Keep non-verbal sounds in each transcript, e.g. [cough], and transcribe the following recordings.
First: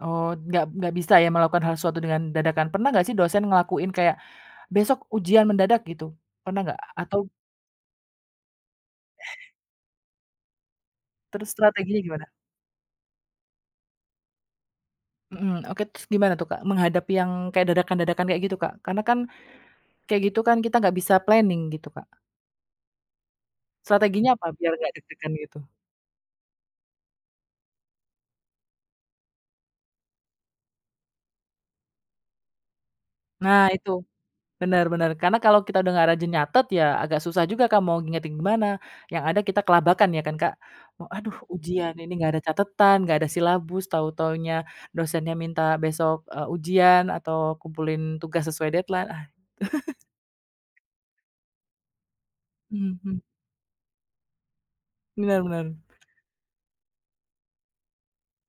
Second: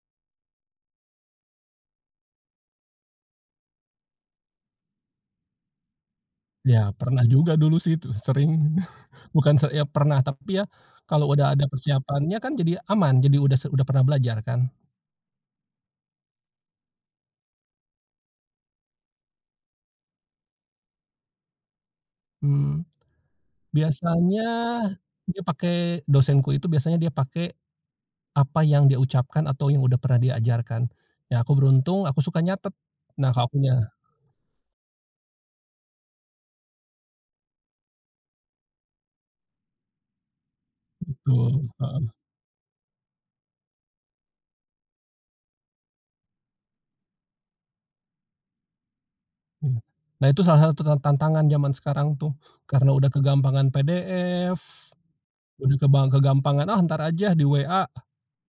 Oh, nggak nggak bisa ya, melakukan hal suatu dengan dadakan pernah nggak sih, dosen ngelakuin kayak, "Besok ujian mendadak" gitu, pernah nggak? Ya, pernah Atau juga dulu sih itu sering, [chuckles] bukan se ya pernah, tapi ya, kalau udah Terus ada strateginya gimana? persiapannya, kan jadi aman, jadi udah se udah pernah belajar kan. Mhm, oke, terus gimana tuh, Kak, menghadapi yang kayak dadakan-dadakan kayak gitu, Kak? Karena kan, kayak gitu kan, kita nggak bisa planning gitu, Kak? Mmm. Strateginya biasanya apa, biar nggak deg-degan dia gitu? pake dosenku itu biasanya dia pake, apa yang dia ucapkan atau yang udah pernah diajarkan. Ya aku beruntung aku suka nyatet. Nah, kalo Nah akunya itu, bener bener, karena kalau kita udah nggak rajin nyatet, ya agak susah juga, Kak, mau ngingetin gimana, yang ada kita kelabakan ya, kan, Kak? "Oh, aduh Betul, ujian, ini heeh. enggak ada catetan, enggak ada silabus, tau-taunya dosennya minta besok," eee, "ujian, atau kumpulin tugas sesuai deadline, ah." Mmm. [chuckles] Nah, itu salah satu ta tantangan zaman sekarang tuh, karena Mhm, udah hmm. kegampangan PDF, Bener udah bener. kebang kegampangan, "Ah, ntar aja di WA,"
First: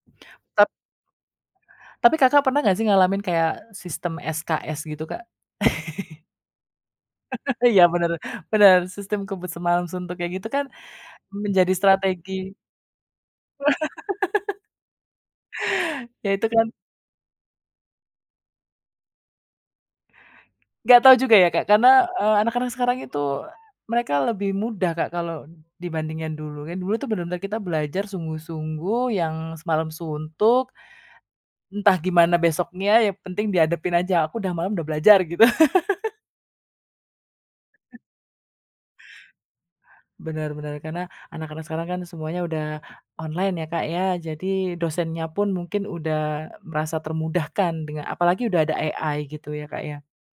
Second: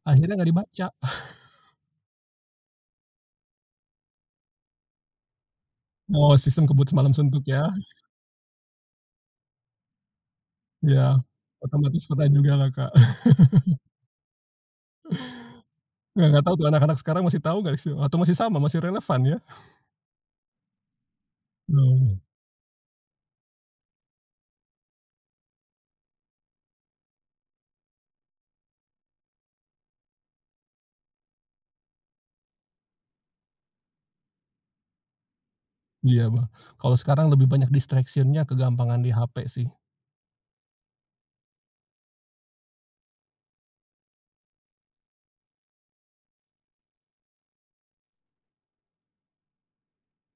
akhirnya nggak Tap dibaca. [chuckles] Tapi Kakak pernah nggak sih, ngalamin kayak sistem SKS gitu, Kak? [chuckles] Oh, sistem kebut semalam suntuk [laughs] ya? Iya, bener bener, sistem kebut semalem suntuk kayak gitu kan, Ya, menjadi otomatis pernah juga strategi lah, Kak. [chuckles] [laughs] Nah, Ya, nggak itu tau tuh, kan anak-anak sekarang masih tau nggak sih, atau masih sama, masih relevan ya? [chuckles] Nggak tau juga ya, Kak, karena, Nah. eee, anak-anak sekarang itu, eee, mereka lebih mudah, Kak, kalau dibandingin dulu, kan dulu tuh bener-bener kita belajar sungguh-sungguh, yang semalam suntuk, entah gimana besoknya, yang penting dihadapin aja, aku udah malem udah belajar gitu. [laughs] Iya, bah kalau sekarang lebih banyak Heeh. distraction-nya kegampangan di hape sih. Benar benar, karena anak-anak sekarang kan semuanya udah online ya, Kak, ya. Jadi dosennya pun mungkin udah, eee, merasa termudahkan denga apalagi udah ada AI gitu ya, Kak, ya?